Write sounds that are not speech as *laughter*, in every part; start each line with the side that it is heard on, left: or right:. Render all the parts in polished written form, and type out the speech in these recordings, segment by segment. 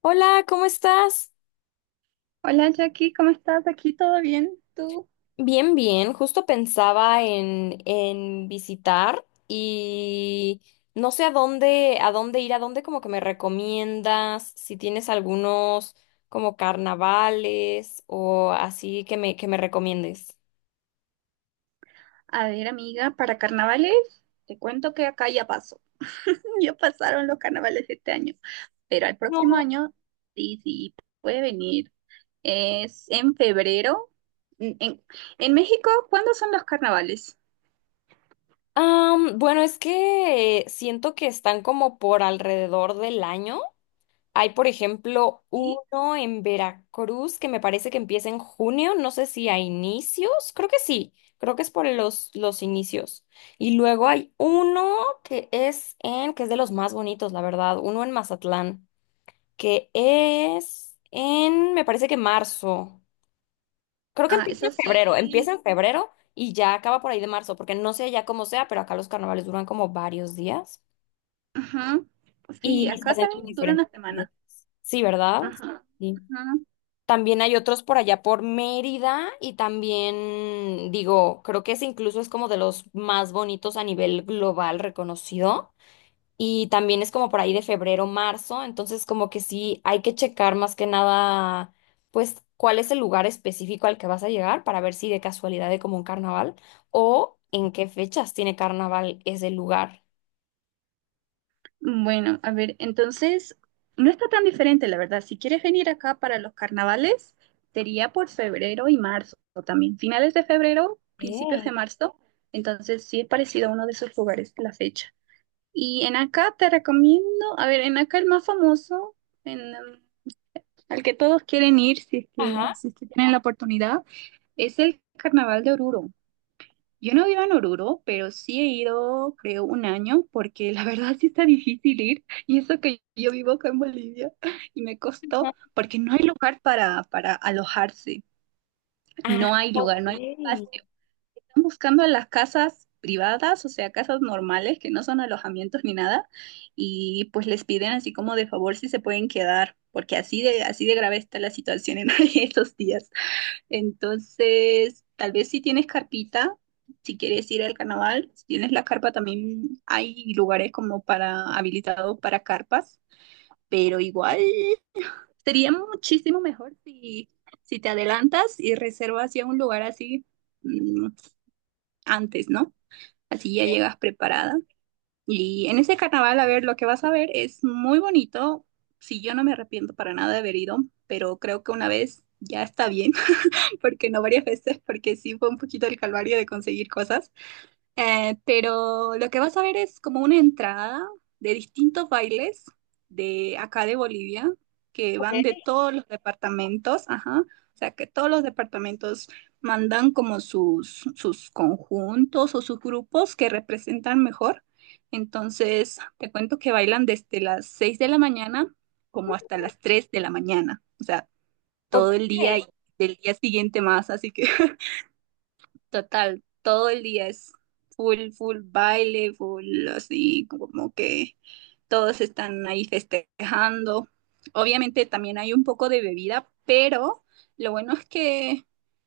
left: Hola, ¿cómo estás?
right: Hola Jackie, ¿cómo estás? ¿Aquí todo bien? ¿Tú?
left: Bien, bien. Justo pensaba en visitar y no sé a dónde ir, a dónde como que me recomiendas, si tienes algunos como carnavales o así que me recomiendes.
right: A ver, amiga, para carnavales, te cuento que acá ya pasó. *laughs* Ya pasaron los carnavales de este año, pero al próximo
left: No.
right: año sí, sí, puede venir. Es en febrero. En, en- en México, ¿cuándo son los carnavales?
left: Bueno, es que siento que están como por alrededor del año. Hay, por ejemplo,
right: Sí.
left: uno en Veracruz que me parece que empieza en junio, no sé si a inicios, creo que sí, creo que es por los inicios. Y luego hay uno que es de los más bonitos, la verdad, uno en Mazatlán, que es en, me parece que marzo. Creo que
right: Ah, eso sí.
left: empieza en febrero y ya acaba por ahí de marzo, porque no sé ya cómo sea, pero acá los carnavales duran como varios días
right: Ujú. Sí,
left: y se
right: acá
left: hacen como
right: también dura
left: diferentes
right: una
left: actividades.
right: semana.
left: Sí, ¿verdad?
right: Ajá,
left: Sí.
right: ajá.
left: También hay otros por allá por Mérida y también, digo, creo que ese incluso es como de los más bonitos a nivel global reconocido. Y también es como por ahí de febrero, marzo, entonces como que sí hay que checar más que nada, pues, cuál es el lugar específico al que vas a llegar para ver si de casualidad hay como un carnaval o en qué fechas tiene carnaval ese lugar.
right: Bueno, a ver, entonces no está tan diferente, la verdad. Si quieres venir acá para los carnavales, sería por febrero y marzo también. Finales de febrero, principios
left: Eh,
right: de marzo. Entonces sí es parecido a uno de esos lugares la fecha. Y en acá te recomiendo, a ver, en acá el más famoso, en, al que todos quieren ir si es que,
left: Ajá,
right: si es que tienen la oportunidad, es el Carnaval de Oruro. Yo no vivo en Oruro, pero sí he ido, creo, un año, porque la *laughs* verdad sí está difícil ir. Y eso que yo vivo acá en Bolivia *laughs* y me costó,
left: ajá.
right: porque no hay lugar para alojarse.
left: Ah,
right: No hay lugar,
left: ok.
right: no hay espacio. Están buscando las casas privadas, o sea, casas normales que no son alojamientos ni nada. Y pues les piden así como de favor si se pueden quedar, porque así de grave está la situación en *laughs* esos días. Entonces, tal vez si tienes carpita, si quieres ir al carnaval, si tienes la carpa también hay lugares como para habilitados para carpas, pero igual sería muchísimo mejor si te adelantas y reservas ya un lugar así mm, antes, ¿no? Así ya llegas preparada. Y en ese carnaval, a ver, lo que vas a ver es muy bonito. Si yo no me arrepiento para nada de haber ido, pero creo que una vez ya está bien porque no varias veces, porque sí fue un poquito el calvario de conseguir cosas. Pero lo que vas a ver es como una entrada de distintos bailes de acá de Bolivia, que
left: Ok.
right: van de todos los departamentos, ajá. O sea, que todos los departamentos mandan como sus conjuntos o sus grupos que representan mejor. Entonces, te cuento que bailan desde las 6 de la mañana como hasta las 3 de la mañana. O sea,
left: Ok.
right: todo el día y del día siguiente más, así que *laughs* total, todo el día es full, full baile, full así, como que todos están ahí festejando. Obviamente también hay un poco de bebida, pero lo bueno es que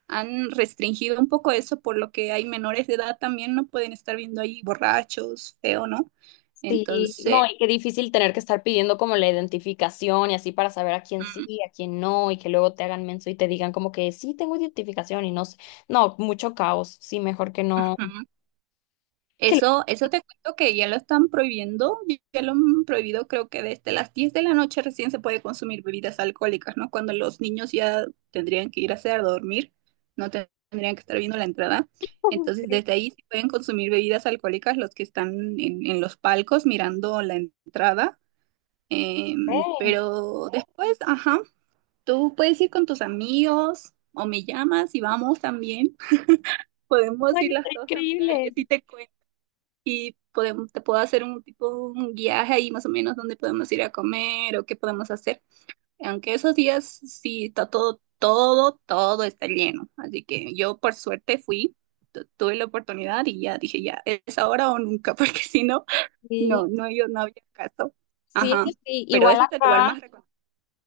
right: han restringido un poco eso, por lo que hay menores de edad también no pueden estar viendo ahí borrachos, feo, ¿no?
left: Sí,
right: Entonces,
left: no, y qué difícil tener que estar pidiendo como la identificación y así para saber a quién sí,
right: mm,
left: a quién no, y que luego te hagan menso y te digan como que sí tengo identificación y no sé. No, mucho caos. Sí, mejor que no.
right: ujú.
left: Que lo-
right: Eso te cuento que ya lo están prohibiendo, ya lo han prohibido creo que desde las 10 de la noche recién se puede consumir bebidas alcohólicas, ¿no? Cuando los niños ya tendrían que ir a hacer a dormir, no te- tendrían que estar viendo la entrada. Entonces
left: *laughs*
right: desde ahí sí pueden consumir bebidas alcohólicas los que están en los palcos mirando la entrada,
left: Ey,
right: pero después, ajá, tú puedes ir con tus amigos o me llamas y vamos también. *laughs*
left: no,
right: Podemos ir
left: está
right: las dos a mirar y
left: increíble.
right: así te cuento y podemos, te puedo hacer un tipo un guiaje ahí más o menos donde podemos ir a comer o qué podemos hacer. Aunque esos días sí está todo, todo, todo está lleno. Así que yo por suerte fui, tuve la oportunidad y ya dije ya, es ahora o nunca, *laughs* porque si no,
left: Sí,
right: no, no, yo no había caso.
left: sí, sí,
right: Ajá.
left: sí.
right: Pero
left: Igual
right: ese es el lugar
left: acá.
right: más recomendado.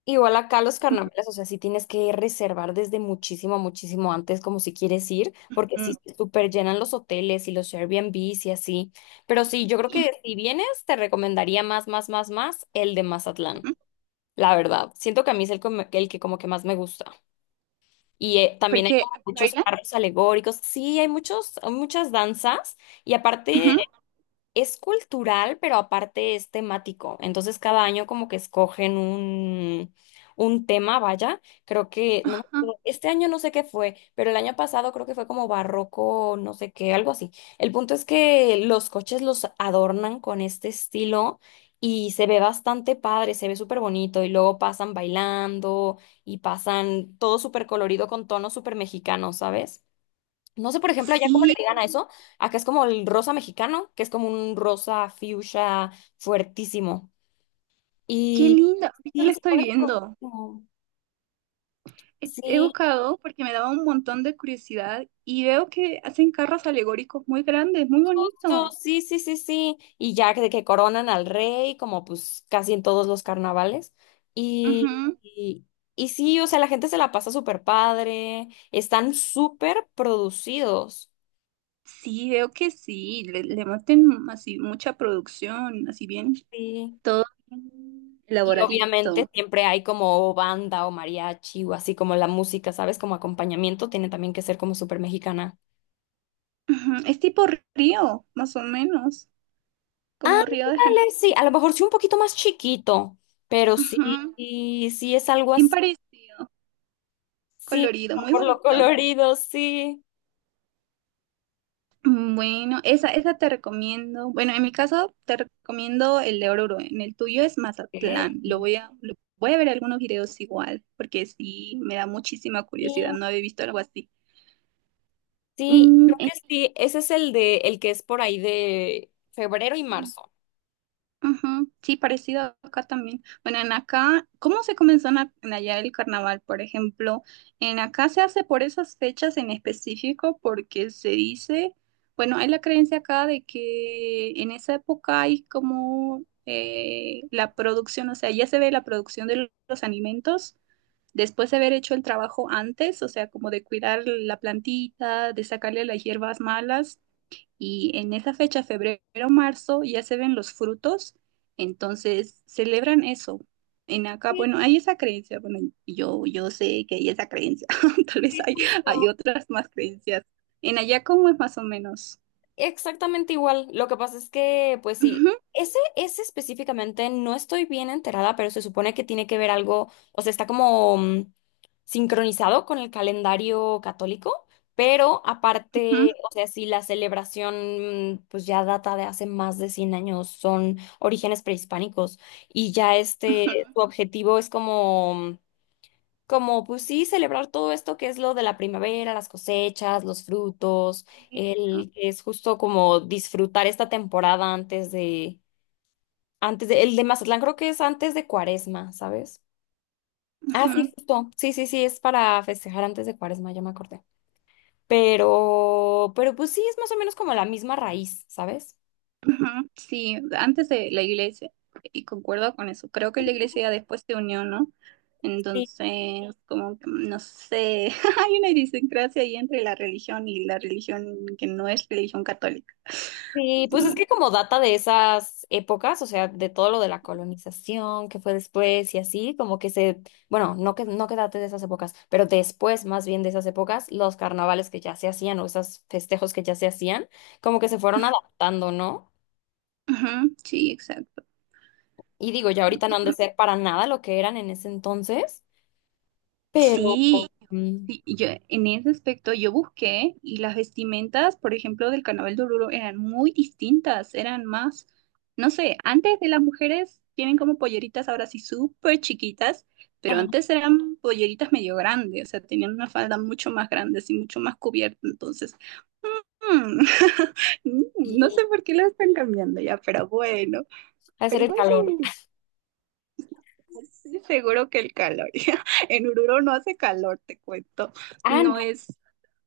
left: Igual acá los carnavales, o sea, sí tienes que reservar desde muchísimo, muchísimo antes, como si quieres ir, porque sí
right: Ujú.
left: se super llenan los hoteles y los Airbnbs y así. Pero sí, yo creo
right: Y-
left: que si vienes, te recomendaría más el de Mazatlán,
right: Ujú.
left: la verdad. Siento que a mí es el que como que más me gusta. Y también hay
right: Porque
left: como
right: aquí
left: muchos
right: bailan.
left: carros alegóricos. Sí, hay muchos, muchas danzas. Y aparte.
right: Ujú.
left: Es cultural, pero aparte es temático. Entonces cada año como que escogen un tema, vaya. Creo que, no me
right: Ajá.
left: acuerdo, este año no sé qué fue, pero el año pasado creo que fue como barroco, no sé qué, algo así. El punto es que los coches los adornan con este estilo y se ve bastante padre, se ve súper bonito y luego pasan bailando y pasan todo súper colorido con tonos súper mexicanos, ¿sabes? No sé, por ejemplo, allá cómo le
right: Sí,
left: digan a eso. Acá es como el rosa mexicano, que es como un rosa fuchsia fuertísimo.
right: qué
left: Y
right: lindo. Ahorita
left: sí,
right: lo
left: se
right: estoy
left: pone súper
right: viendo.
left: buenísimo.
right: He
left: Sí,
right: buscado porque me daba un montón de curiosidad y veo que hacen carros alegóricos muy grandes, muy
left: justo,
right: bonitos.
left: sí, sí, sí, sí. De que coronan al rey, como pues casi en todos los carnavales. Y,
right: Ujú.
left: y, y sí, o sea, la gente se la pasa súper padre. Están súper producidos.
right: Sí, veo que sí, le meten así mucha producción, así bien,
left: Sí.
right: todo bien
left: Y
right: elaboradito.
left: obviamente siempre hay como banda o mariachi o así como la música, ¿sabes? Como acompañamiento tiene también que ser como súper mexicana.
right: Ujú. Es tipo río, más o menos, como Río de
left: Ándale,
right: Janeiro.
left: sí, a lo mejor sí un poquito más chiquito, pero sí,
right: Ujú.
left: sí, sí es algo
right: Bien
left: así,
right: parecido,
left: sí,
right: colorido, muy
left: por lo
right: bonito.
left: colorido, sí.
right: Bueno, esa te recomiendo. Bueno, en mi caso te recomiendo el de Oruro. En el tuyo es Mazatlán.
left: Ok.
right: Lo voy a, voy a ver algunos videos igual, porque sí me da muchísima
left: Sí,
right: curiosidad. No había visto algo así.
left: sí,
right: Mm,
left: creo que sí, ese es el de, el que es por ahí de febrero y
right: en-
left: marzo.
right: Ujú. Sí, parecido acá también. Bueno, en acá, ¿cómo se comenzó en, en allá el carnaval, por ejemplo? En acá se hace por esas fechas en específico porque se dice, bueno, hay la creencia acá de que en esa época hay como la producción, o sea, ya se ve la producción de los alimentos después de haber hecho el trabajo antes, o sea, como de cuidar la plantita, de sacarle las hierbas malas y en esa fecha, febrero, marzo, ya se ven los frutos, entonces celebran eso. En acá,
left: Sí,
right: bueno, hay esa creencia, bueno, yo sé que hay esa creencia, *laughs* tal vez
left: sí,
right: hay, hay otras más creencias. En allá, ¿cómo es más o menos?
left: exactamente igual. Lo que pasa es que, pues sí,
right: Ujú,
left: ese específicamente no estoy bien enterada, pero se supone que tiene que ver algo, o sea, está como sincronizado con el calendario católico, pero
right: ujú,
left: aparte, o sea, si la celebración, pues ya data de hace más de 100 años, son orígenes prehispánicos y ya
right: ujú.
left: este, su objetivo es como como pues sí, celebrar todo esto que es lo de la primavera, las cosechas, los frutos,
right: Exacto.
left: el es justo como disfrutar esta temporada el de Mazatlán creo que es antes de Cuaresma, ¿sabes? Ah, sí,
right: Ujú.
left: justo, sí, sí, sí, es para festejar antes de Cuaresma, ya me acordé. Pero pues sí, es más o menos como la misma raíz, ¿sabes?
right: Ujú. Sí, antes de la iglesia, y concuerdo con eso, creo que la iglesia después se unió, ¿no? Entonces, como que, no sé, *laughs* hay una idiosincrasia ahí entre la religión y la religión que no es religión católica.
left: Sí, pues es
right: Mm,
left: que como data de esas épocas, o sea, de todo lo de la colonización que fue después y así, bueno, no que date de esas épocas, pero después más bien de esas épocas, los carnavales que ya se hacían o esos festejos que ya se hacían, como que se fueron adaptando, ¿no?
right: ujú, sí, exacto.
left: Y digo, ya ahorita no han de ser para nada lo que eran en ese entonces, pero
right: Sí,
left: mm,
right: sí, y yo, en ese aspecto yo busqué y las vestimentas, por ejemplo, del carnaval de Oruro eran muy distintas, eran más, no sé, antes de las mujeres tienen como polleritas ahora sí súper chiquitas, pero
left: ajá,
right: antes eran polleritas medio grandes, o sea, tenían una falda mucho más grande y mucho más cubierta, entonces, mm, *laughs* mm, no
left: sí,
right: sé por qué lo están cambiando ya, pero bueno,
left: ha de
right: pero
left: ser el
right: igual se
left: calor.
right: ven lindas. Sí, seguro que el calor, *laughs* en Oruro no hace calor, te cuento,
left: Ah,
right: no
left: no.
right: es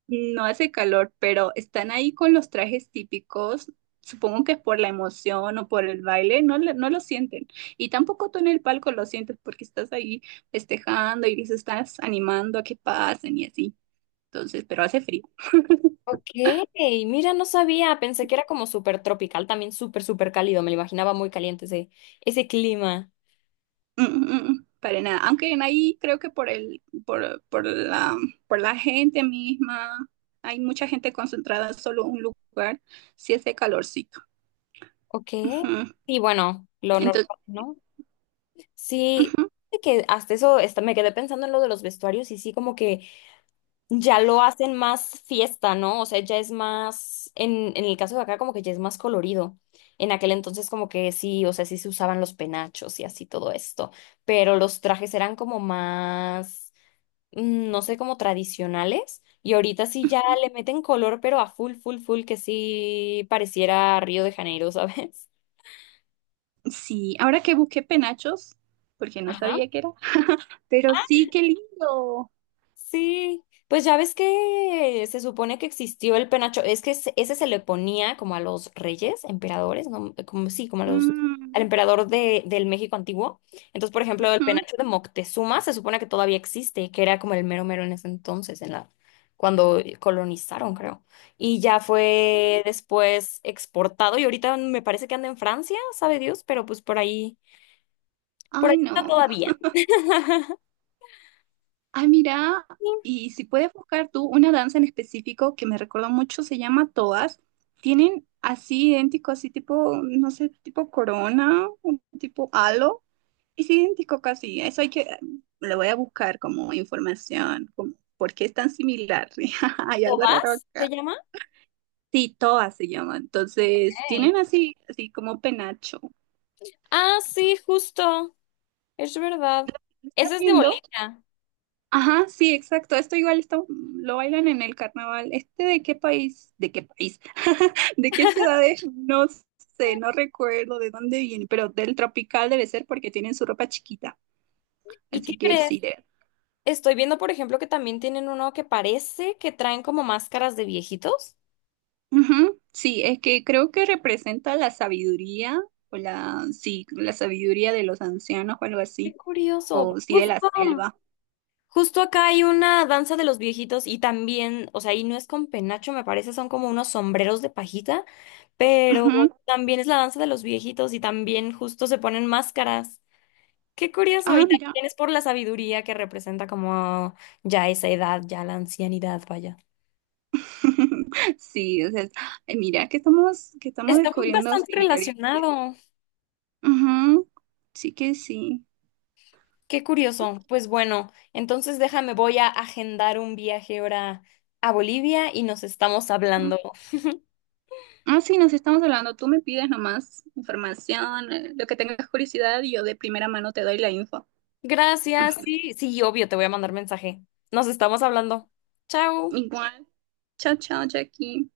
right: no hace calor, pero están ahí con los trajes típicos. Supongo que es por la emoción o por el baile, no, no lo sienten. Y tampoco tú en el palco lo sientes porque estás ahí festejando y les estás animando a que pasen y así. Entonces, pero hace frío.
left: Ok, mira, no sabía, pensé que era como súper tropical, también súper cálido, me lo imaginaba muy caliente ese clima.
right: Mm, mm, mm, para nada. Aunque en ahí creo que por el, por la gente misma, hay mucha gente concentrada en solo un lugar, sí hace calorcito.
left: Ok,
right: Ujú.
left: sí, bueno, lo
right: Entonces,
left: normal, ¿no? Sí,
right: ujú.
left: de que hasta eso hasta me quedé pensando en lo de los vestuarios y sí, como que ya lo hacen más fiesta, ¿no? O sea, ya es más, en el caso de acá, como que ya es más colorido. En aquel entonces como que sí, o sea, sí se usaban los penachos y así todo esto, pero los trajes eran como más no sé, como tradicionales. Y ahorita sí ya le meten color, pero a full, que sí pareciera Río de Janeiro, *laughs* ¿sabes?
right: Sí, ahora que busqué penachos, porque no
left: Ajá.
right: sabía qué era, pero sí, qué lindo.
left: Sí, pues ya ves que se supone que existió el penacho, ese se le ponía como a los reyes, emperadores, ¿no? Como sí, como a los
right: Mm,
left: al emperador del México antiguo. Entonces, por ejemplo, el
right: ujú.
left: penacho de Moctezuma se supone que todavía existe, que era como el mero mero en ese entonces, en la cuando colonizaron, creo. Y ya fue después exportado y ahorita me parece que anda en Francia, sabe Dios, pero pues por ahí
right: Ay,
left: está
right: no.
left: todavía.
right: Ay, mira, y si puedes buscar tú una danza en específico que me recordó mucho, se llama Todas. Tienen así idéntico, así tipo, no sé, tipo corona, un tipo halo. Es idéntico casi. Eso hay que, le voy a buscar como información, como por qué es tan similar. *laughs* Hay algo raro
left: ¿Tobás se
right: acá.
left: llama?
right: Sí, Toa se llama.
left: Ok.
right: Entonces, tienen así, así como penacho.
left: Ah, sí, justo. Es verdad.
right: ¿Lo ¿Estás
left: Ese es de
right: viendo?
left: bolita.
right: Ajá, sí, exacto. Esto igual lo bailan en el carnaval. ¿Este de qué país? ¿De qué país? *laughs* ¿De qué ciudades? No sé, no recuerdo de dónde viene, pero del tropical debe ser porque tienen su ropa chiquita.
left: ¿Y qué
right: Así que
left: crees?
right: sí, de...
left: Estoy viendo, por ejemplo, que también tienen uno que parece que traen como máscaras de viejitos.
right: Ujú. Sí, es que creo que representa la sabiduría o la, sí, la sabiduría de los ancianos o algo
left: Qué
right: así,
left: curioso.
right: o sí de la
left: Justo,
right: selva.
left: justo acá hay una danza de los viejitos y también, o sea, y no es con penacho, me parece, son como unos sombreros de pajita, pero
right: Ujú.
left: también es la danza de los viejitos y también justo se ponen máscaras. Qué curioso. Y
right: Ah, mira.
left: también es por la sabiduría que representa como ya esa edad, ya la ancianidad, vaya.
right: *laughs* Sí, o sea, ay, mira que estamos
left: Está
right: descubriendo
left: bastante
right: similaritudes.
left: relacionado.
right: Ujú. Sí que sí.
left: Qué curioso. Pues bueno, entonces déjame, voy a agendar un viaje ahora a Bolivia y nos estamos
right: Ujú.
left: hablando.
right: Ah, sí, nos estamos hablando. Tú me pides nomás información, lo que tengas curiosidad, y yo de primera mano te doy la info.
left: Gracias. Sí, sí, obvio, te voy a mandar mensaje. Nos estamos hablando.
right: *laughs*
left: Chao.
right: Igual. Chao, chao, Jackie.